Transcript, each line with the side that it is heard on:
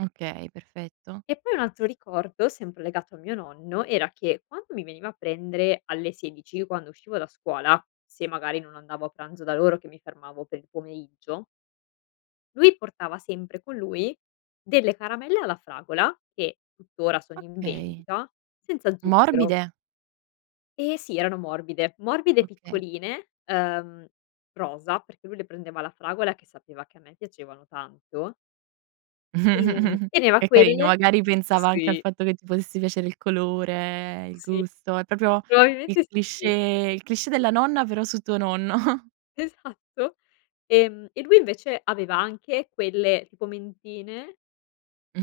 right: Okay, perfetto.
left: E poi un altro ricordo, sempre legato a mio nonno, era che quando mi veniva a prendere alle 16, quando uscivo da scuola, se magari non andavo a pranzo da loro che mi fermavo per il pomeriggio lui portava sempre con lui delle caramelle alla fragola che, tuttora sono in
right: Okay.
left: vendita senza zucchero.
right: Morbide?
left: Ehm, sì, erano morbide, morbide
right: Okay.
left: piccoline, ehm, rosa, perché lui le prendeva alla fragola che sapeva che a me piacevano tanto. Ehm, teneva
right: È carino,
left: quelle
right: magari pensava anche al
left: sì.
right: fatto che ti potesse piacere il colore, il
left: Sì,
right: gusto, è proprio il
left: probabilmente
right: cliché
left: sì.
right: il cliché della nonna però su tuo nonno.
left: Esatto. Ehm, e lui invece aveva anche quelle tipo mentine,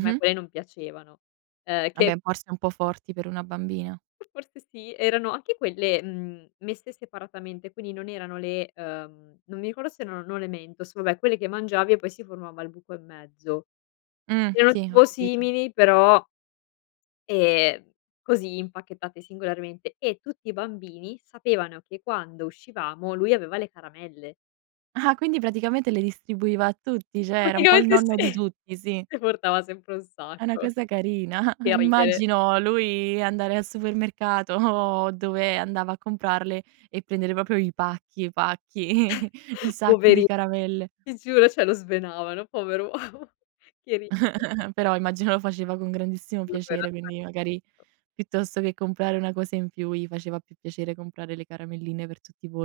left: me poi non piacevano, ehm,
right: Ah
left: che
right: beh forse un po' forti per una bambina.
left: Forse sì, erano anche quelle, mhmm, messe separatamente, quindi non erano le, uhm, non mi ricordo se erano, no, le mentos, vabbè quelle che mangiavi e poi si formava al buco in mezzo.
right: Mh.
left: Erano
right: Sì, ho
left: tipo
right: capito.
left: simili però ehm, così impacchettate singolarmente e tutti i bambini sapevano che quando uscivamo lui aveva le caramelle.
right: Ah quindi praticamente le distribuiva a tutti, cioè era un po' il
left: Praticamente sì.
right: nonno di tutti, sì.
left: Ne portava sempre un
right: È una
left: sacco.
right: cosa carina,
left: Che ridere.
right: immagino lui andare al supermercato o dove andava a comprarle e prendere proprio i pacchi i pacchi, i sacchi di
left: Poverin
right: caramelle.
left: Ti giuro cioè lo svenavano pover uomo. Che rid
right: Però immagino lo faceva con grandissimo piacere, quindi magari
left: [unintelligible]
right: piuttosto che comprare una cosa in più gli faceva più piacere comprare le caramelline per tutti voi.